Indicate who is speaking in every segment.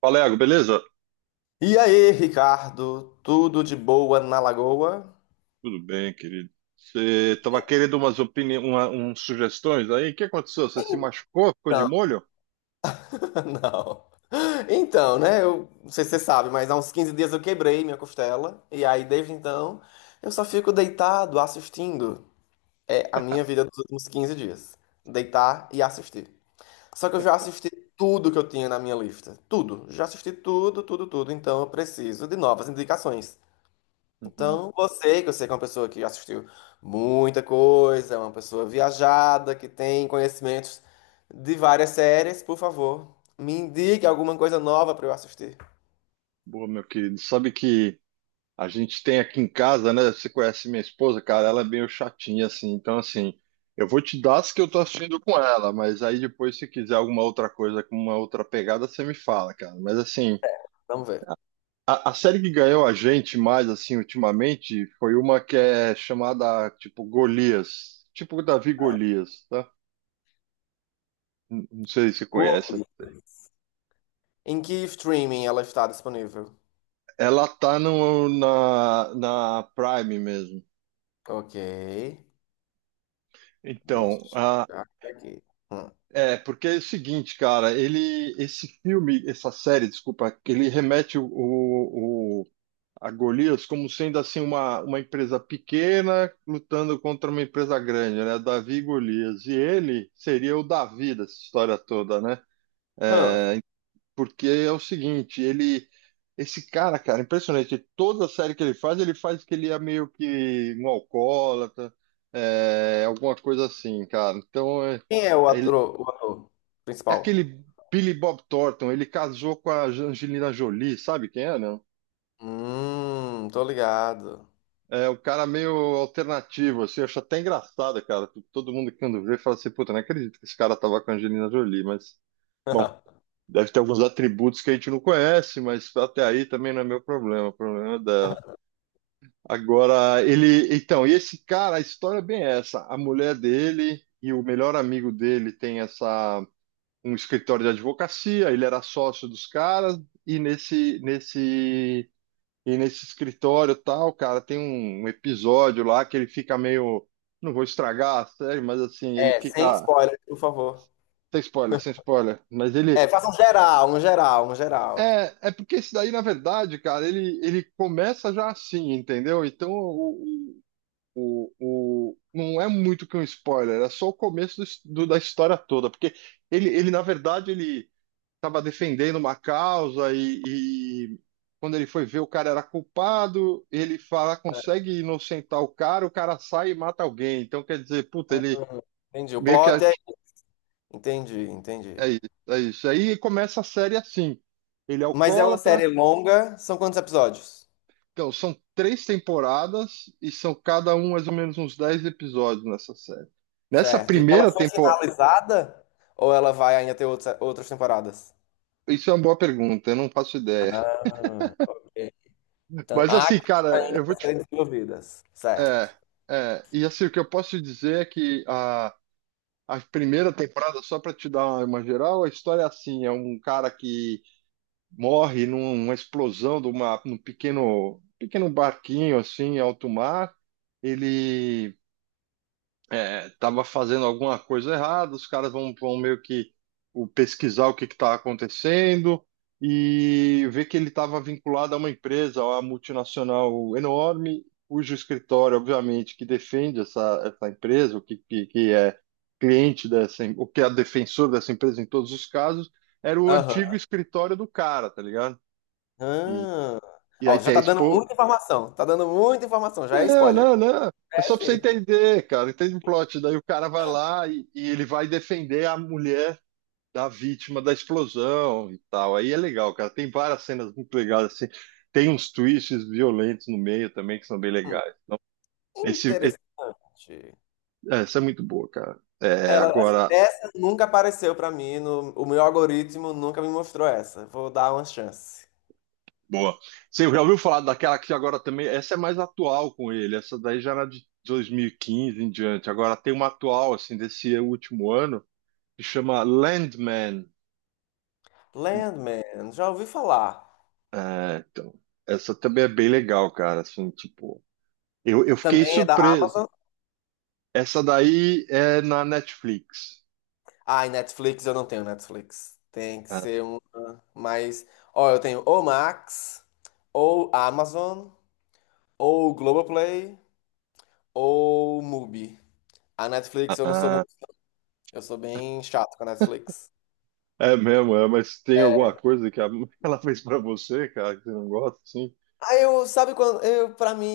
Speaker 1: Fala, Iago, beleza?
Speaker 2: E aí, Ricardo, tudo de boa na Lagoa?
Speaker 1: Tudo bem, querido. Você estava querendo umas opiniões, umas sugestões aí? O que aconteceu? Você se machucou? Ficou de
Speaker 2: Não,
Speaker 1: molho?
Speaker 2: não. Então, né, eu não sei se você sabe, mas há uns 15 dias eu quebrei minha costela, e aí desde então eu só fico deitado assistindo. É a minha vida dos últimos 15 dias. Deitar e assistir. Só que eu já assisti tudo que eu tinha na minha lista. Tudo. Já assisti tudo, tudo, tudo. Então eu preciso de novas indicações.
Speaker 1: Uhum.
Speaker 2: Então, você, que eu sei que é uma pessoa que assistiu muita coisa, é uma pessoa viajada, que tem conhecimentos de várias séries, por favor, me indique alguma coisa nova para eu assistir.
Speaker 1: Boa, meu querido. Sabe que a gente tem aqui em casa, né? Você conhece minha esposa, cara, ela é meio chatinha, assim. Então, assim, eu vou te dar as que eu tô assistindo com ela, mas aí depois, se quiser alguma outra coisa com uma outra pegada, você me fala, cara. Mas, assim,
Speaker 2: Vamos ver.
Speaker 1: a série que ganhou a gente mais, assim, ultimamente, foi uma que é chamada, tipo, Golias. Tipo Davi Golias, tá? Não sei se você conhece.
Speaker 2: Curly. Em que streaming ela está disponível?
Speaker 1: Ela tá no, na, na Prime mesmo.
Speaker 2: Ok.
Speaker 1: Então,
Speaker 2: Deixa
Speaker 1: ah,
Speaker 2: eu ver aqui. Hum.
Speaker 1: é, porque é o seguinte, cara, ele, esse filme, essa série, desculpa, ele remete a Golias como sendo assim uma empresa pequena lutando contra uma empresa grande, né? Davi e Golias. E ele seria o Davi dessa história toda, né?
Speaker 2: Hum.
Speaker 1: É, porque é o seguinte, ele esse cara, impressionante. Toda série que ele faz que ele é meio que um alcoólatra, alguma coisa assim, cara. Então é,
Speaker 2: Quem é o
Speaker 1: é ele-
Speaker 2: ator, o ator
Speaker 1: é
Speaker 2: principal?
Speaker 1: aquele Billy Bob Thornton, ele casou com a Angelina Jolie, sabe quem é, né?
Speaker 2: Tô ligado.
Speaker 1: É, o cara meio alternativo, assim, eu acho até engraçado, cara. Todo mundo que quando vê fala assim, puta, não acredito que esse cara tava com a Angelina Jolie, mas, bom, deve ter alguns atributos que a gente não conhece, mas até aí também não é meu problema, o problema é dela. Agora, ele, então, e esse cara, a história é bem essa, a mulher dele e o melhor amigo dele tem essa, um escritório de advocacia, ele era sócio dos caras, e nesse escritório tal, cara, tem um episódio lá que ele fica meio. Não vou estragar a série, mas assim, ele
Speaker 2: É, sem
Speaker 1: fica.
Speaker 2: spoiler, por favor.
Speaker 1: Sem spoiler, sem spoiler. Mas ele.
Speaker 2: É, faça um geral, um geral, um geral.
Speaker 1: É, porque esse daí, na verdade, cara, ele, começa já assim, entendeu? Então, não é muito que um spoiler, é só o começo da história toda. Porque ele, na verdade, ele. Estava defendendo uma causa e, quando ele foi ver o cara era culpado, ele fala, consegue inocentar o cara sai e mata alguém. Então quer dizer, puta, ele
Speaker 2: Entendi. O
Speaker 1: meio que
Speaker 2: plot é. Entendi, entendi.
Speaker 1: é isso, é isso. Aí começa a série assim. Ele é
Speaker 2: Mas é uma
Speaker 1: alcoólatra.
Speaker 2: série longa, são quantos episódios?
Speaker 1: Então, são três temporadas e são cada um mais ou menos uns 10 episódios nessa série. Nessa
Speaker 2: Certo. E ela
Speaker 1: primeira
Speaker 2: foi
Speaker 1: temporada.
Speaker 2: finalizada? Ou ela vai ainda ter outras temporadas?
Speaker 1: Isso é uma boa pergunta, eu não faço ideia.
Speaker 2: Ah, ok. Então,
Speaker 1: Mas
Speaker 2: há
Speaker 1: assim,
Speaker 2: coisas
Speaker 1: cara,
Speaker 2: ainda
Speaker 1: eu
Speaker 2: a
Speaker 1: vou te.
Speaker 2: serem desenvolvidas.
Speaker 1: É,
Speaker 2: Certo.
Speaker 1: e assim, o que eu posso dizer é que a primeira temporada, só para te dar uma geral, a história é assim: é um cara que morre numa explosão num pequeno, pequeno barquinho assim, em alto mar. Ele tava fazendo alguma coisa errada, os caras vão meio que pesquisar o que que tá acontecendo e ver que ele estava vinculado a uma empresa, a uma multinacional enorme, cujo escritório, obviamente, que defende essa empresa, o que é cliente dessa, o que é defensor dessa empresa em todos os casos, era o
Speaker 2: Aham.
Speaker 1: antigo escritório do cara, tá ligado? E,
Speaker 2: Ah.
Speaker 1: e aí
Speaker 2: Ó, já
Speaker 1: tem
Speaker 2: tá dando muita informação. Tá dando muita informação, já é
Speaker 1: não,
Speaker 2: spoiler.
Speaker 1: não, não. É só
Speaker 2: É
Speaker 1: pra você
Speaker 2: sim.
Speaker 1: entender, cara. Entende o plot? Daí o cara vai lá e ele vai defender a mulher da vítima da explosão e tal. Aí é legal, cara. Tem várias cenas muito legais, assim. Tem uns twists violentos no meio também que são bem
Speaker 2: Hum,
Speaker 1: legais. Então, esse, esse-
Speaker 2: Interessante.
Speaker 1: essa é muito boa, cara. É,
Speaker 2: Ela,
Speaker 1: agora,
Speaker 2: Essa nunca apareceu pra mim, o meu algoritmo nunca me mostrou essa. Vou dar uma chance.
Speaker 1: boa. Você já ouviu falar daquela que agora também. Essa é mais atual com ele. Essa daí já era de 2015 em diante. Agora tem uma atual, assim, desse último ano, que chama Landman.
Speaker 2: Landman, já ouvi falar.
Speaker 1: É, então. Essa também é bem legal, cara. Assim, tipo, eu fiquei
Speaker 2: Também é da
Speaker 1: surpreso.
Speaker 2: Amazon.
Speaker 1: Essa daí é na Netflix.
Speaker 2: Ah, e Netflix, eu não tenho Netflix. Tem que ser uma. Mas, ó, eu tenho ou Max, ou Amazon, ou Globoplay, ou Mubi. A Netflix eu não sou
Speaker 1: Ah,
Speaker 2: muito. Eu sou bem chato com a Netflix.
Speaker 1: é mesmo, mas tem alguma coisa que ela fez pra você, cara, que você não gosta, assim?
Speaker 2: Ah, eu, sabe quando, eu, pra mim,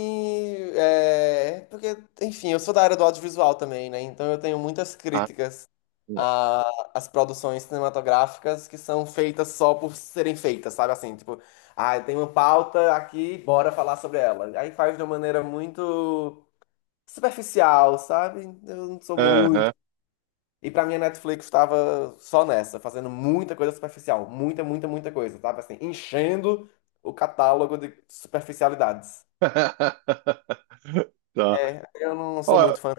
Speaker 2: é, porque, enfim, eu sou da área do audiovisual também, né, então eu tenho muitas
Speaker 1: Ah,
Speaker 2: críticas
Speaker 1: não.
Speaker 2: as produções cinematográficas que são feitas só por serem feitas, sabe? Assim, tipo, ah, tem uma pauta aqui, bora falar sobre ela. Aí faz de uma maneira muito superficial, sabe? Eu não sou muito.
Speaker 1: Aham.
Speaker 2: E pra mim a Netflix tava só nessa, fazendo muita coisa superficial, muita, muita, muita coisa, sabe? Assim, enchendo o catálogo de superficialidades.
Speaker 1: Tá.
Speaker 2: É, eu não sou
Speaker 1: Ó,
Speaker 2: muito fã.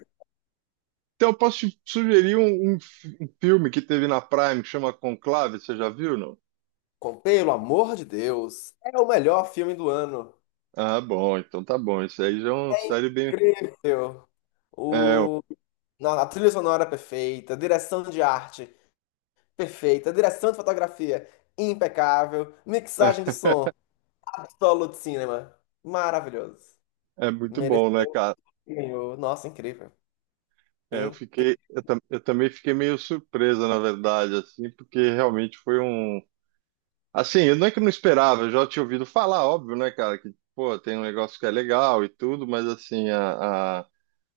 Speaker 1: então eu posso te sugerir um filme que teve na Prime que chama Conclave, você já viu, não?
Speaker 2: Pelo amor de Deus, é o melhor filme do ano.
Speaker 1: Ah, bom, então tá bom. Isso aí já é uma série bem.
Speaker 2: Incrível.
Speaker 1: É,
Speaker 2: O na a trilha sonora perfeita, a direção de arte perfeita, a direção de fotografia impecável, mixagem de som, absolute cinema, maravilhoso.
Speaker 1: é muito bom, né,
Speaker 2: Mereceu,
Speaker 1: cara?
Speaker 2: ganhou. Nossa, incrível.
Speaker 1: É, eu
Speaker 2: Incrível.
Speaker 1: fiquei, eu, tam- eu também fiquei meio surpresa, na verdade, assim, porque realmente foi um. Assim, eu não é que eu não esperava, eu já tinha ouvido falar, óbvio, né, cara, que, pô, tem um negócio que é legal e tudo, mas assim, a, a-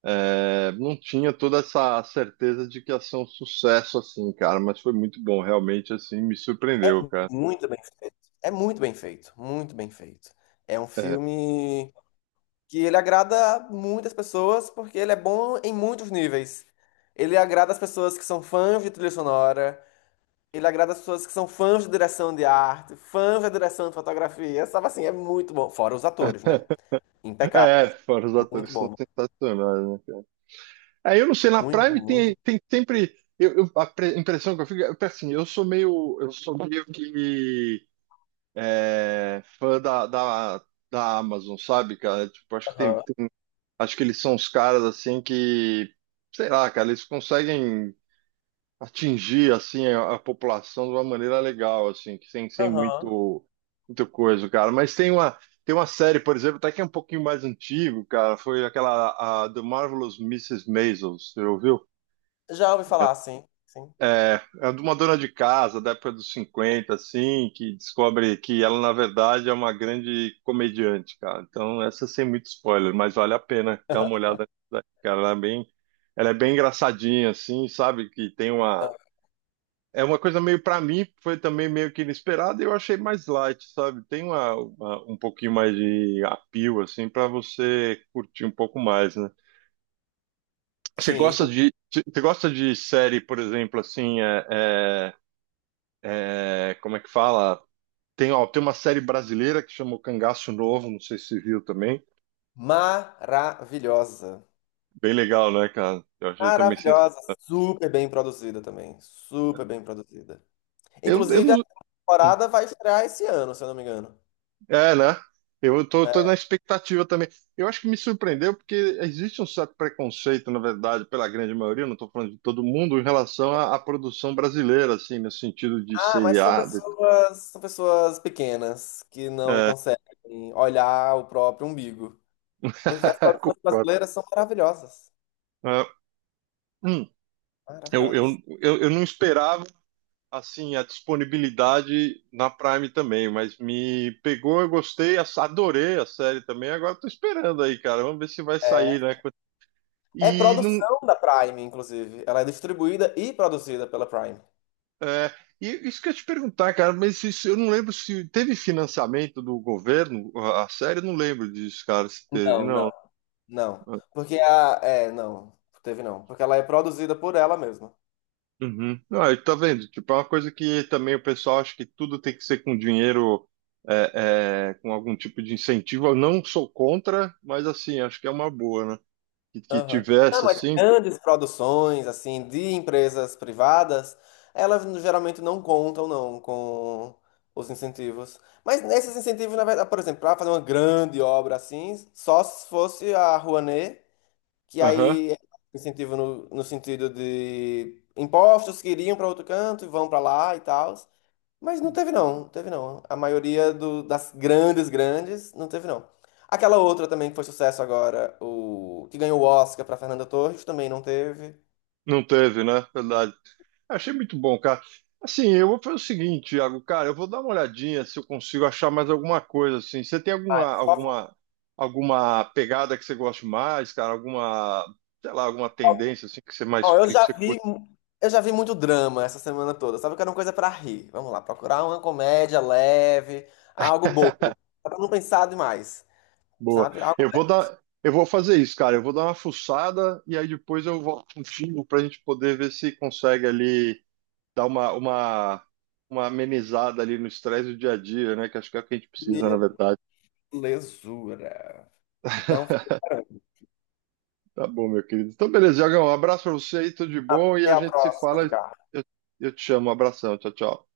Speaker 1: é, não tinha toda essa certeza de que ia ser um sucesso, assim, cara, mas foi muito bom, realmente, assim, me surpreendeu, cara.
Speaker 2: Muito bem feito. É muito bem feito, muito bem feito. É um
Speaker 1: É,
Speaker 2: filme que ele agrada muitas pessoas porque ele é bom em muitos níveis. Ele agrada as pessoas que são fãs de trilha sonora, ele agrada as pessoas que são fãs de direção de arte, fãs da direção de fotografia, sabe assim, é muito bom. Fora os atores, né? Impecável.
Speaker 1: é, fora os
Speaker 2: Muito
Speaker 1: atores que são
Speaker 2: bom.
Speaker 1: sensacionais, né? Aí eu não sei, na
Speaker 2: Muito,
Speaker 1: Prime
Speaker 2: muito
Speaker 1: tem,
Speaker 2: bom.
Speaker 1: tem sempre. A impressão que eu fico é que, assim, eu sou meio que fã da Amazon, sabe, cara? Tipo, acho que
Speaker 2: Aham,
Speaker 1: acho que eles são os caras assim que, sei lá, cara, eles conseguem atingir assim a população de uma maneira legal, assim, que sem
Speaker 2: aham.
Speaker 1: muito, muito coisa, cara. Mas tem uma, série, por exemplo, até que é um pouquinho mais antigo, cara, foi aquela The Marvelous Mrs. Maisel, você ouviu?
Speaker 2: Já ouvi falar, sim, sim.
Speaker 1: É, é de uma dona de casa da época dos 50, assim, que descobre que ela, na verdade, é uma grande comediante, cara. Então, essa sem muito spoiler, mas vale a pena dar uma olhada, nisso daí, cara. ela é bem engraçadinha, assim, sabe? Que tem uma.
Speaker 2: Então,
Speaker 1: É uma coisa meio, pra mim, foi também meio que inesperada e eu achei mais light, sabe? Tem uma, um pouquinho mais de appeal, assim, pra você curtir um pouco mais, né? Você
Speaker 2: sim,
Speaker 1: gosta
Speaker 2: sim.
Speaker 1: de, você gosta de série, por exemplo, assim, como é que fala? Ó, tem uma série brasileira que chama O Cangaço Novo, não sei se você viu também.
Speaker 2: Maravilhosa.
Speaker 1: Bem legal, né, cara? Eu achei também sensacional.
Speaker 2: Maravilhosa. Super bem produzida também. Super bem produzida.
Speaker 1: Eu, eu
Speaker 2: Inclusive, a
Speaker 1: não...
Speaker 2: temporada vai estrear esse ano, se eu não me engano.
Speaker 1: É, né? Eu tô na expectativa também. Eu acho que me surpreendeu porque existe um certo preconceito, na verdade, pela grande maioria, não estou falando de todo mundo, em relação à produção brasileira, assim, no sentido de
Speaker 2: Ah, mas
Speaker 1: seriado.
Speaker 2: são pessoas pequenas que não
Speaker 1: É,
Speaker 2: conseguem olhar o próprio umbigo. Porque as produções
Speaker 1: concordo.
Speaker 2: brasileiras são maravilhosas.
Speaker 1: É, hum, eu, eu,
Speaker 2: Maravilhosas.
Speaker 1: eu, eu não esperava assim, a disponibilidade na Prime também, mas me pegou, eu gostei, adorei a série também. Agora tô esperando aí, cara. Vamos ver se vai
Speaker 2: É,
Speaker 1: sair, né?
Speaker 2: é
Speaker 1: E não.
Speaker 2: produção da Prime, inclusive. Ela é distribuída e produzida pela Prime.
Speaker 1: é, e isso que eu ia te perguntar, cara, mas eu não lembro se teve financiamento do governo, a série, eu não lembro disso, cara, se teve,
Speaker 2: Não,
Speaker 1: não.
Speaker 2: não. Não. Porque a. É, não. Teve não. Porque ela é produzida por ela mesma.
Speaker 1: Uhum. Não, aí tá vendo? Tipo, é uma coisa que também o pessoal acha que tudo tem que ser com dinheiro, com algum tipo de incentivo. Eu não sou contra, mas assim, acho que é uma boa, né? Que
Speaker 2: Aham. Não,
Speaker 1: tivesse
Speaker 2: mas
Speaker 1: assim.
Speaker 2: grandes produções, assim, de empresas privadas, elas geralmente não contam, não, com os incentivos. Mas nesses incentivos, na verdade, por exemplo, para fazer uma grande obra assim, só se fosse a Rouanet que
Speaker 1: Aham.
Speaker 2: aí é incentivo no sentido de impostos que iriam para outro canto e vão para lá e tal. Mas não teve não, não teve não. A maioria das grandes, grandes, não teve não. Aquela outra também que foi sucesso agora, o que ganhou o Oscar para Fernanda Torres, também não teve.
Speaker 1: Não teve, né? Verdade. Achei muito bom, cara. Assim, eu vou fazer o seguinte, Iago, cara, eu vou dar uma olhadinha se eu consigo achar mais alguma coisa assim. Você tem alguma
Speaker 2: Ah,
Speaker 1: alguma alguma pegada que você goste mais, cara? Alguma, sei lá, alguma
Speaker 2: só-
Speaker 1: tendência assim que você mais
Speaker 2: ó, eu
Speaker 1: que
Speaker 2: já
Speaker 1: você
Speaker 2: vi,
Speaker 1: curte?
Speaker 2: eu já vi muito drama essa semana toda. Sabe que era uma coisa para rir. Vamos lá, procurar uma comédia leve, algo bobo, pra não pensar demais,
Speaker 1: Boa.
Speaker 2: sabe? Algo
Speaker 1: Eu vou fazer isso, cara. Eu vou dar uma fuçada e aí depois eu volto contigo pra gente poder ver se consegue ali dar uma amenizada ali no estresse do dia a dia, né? Que acho que é o que a gente precisa, na
Speaker 2: leve.
Speaker 1: verdade.
Speaker 2: Lesura. Então, fica-
Speaker 1: Tá bom, meu querido. Então, beleza, Iagão. Um abraço pra você aí, tudo de bom. E
Speaker 2: Até
Speaker 1: a
Speaker 2: a
Speaker 1: gente se
Speaker 2: próxima,
Speaker 1: fala.
Speaker 2: Ricardo.
Speaker 1: Eu, eu te chamo. Um abração. Tchau, tchau.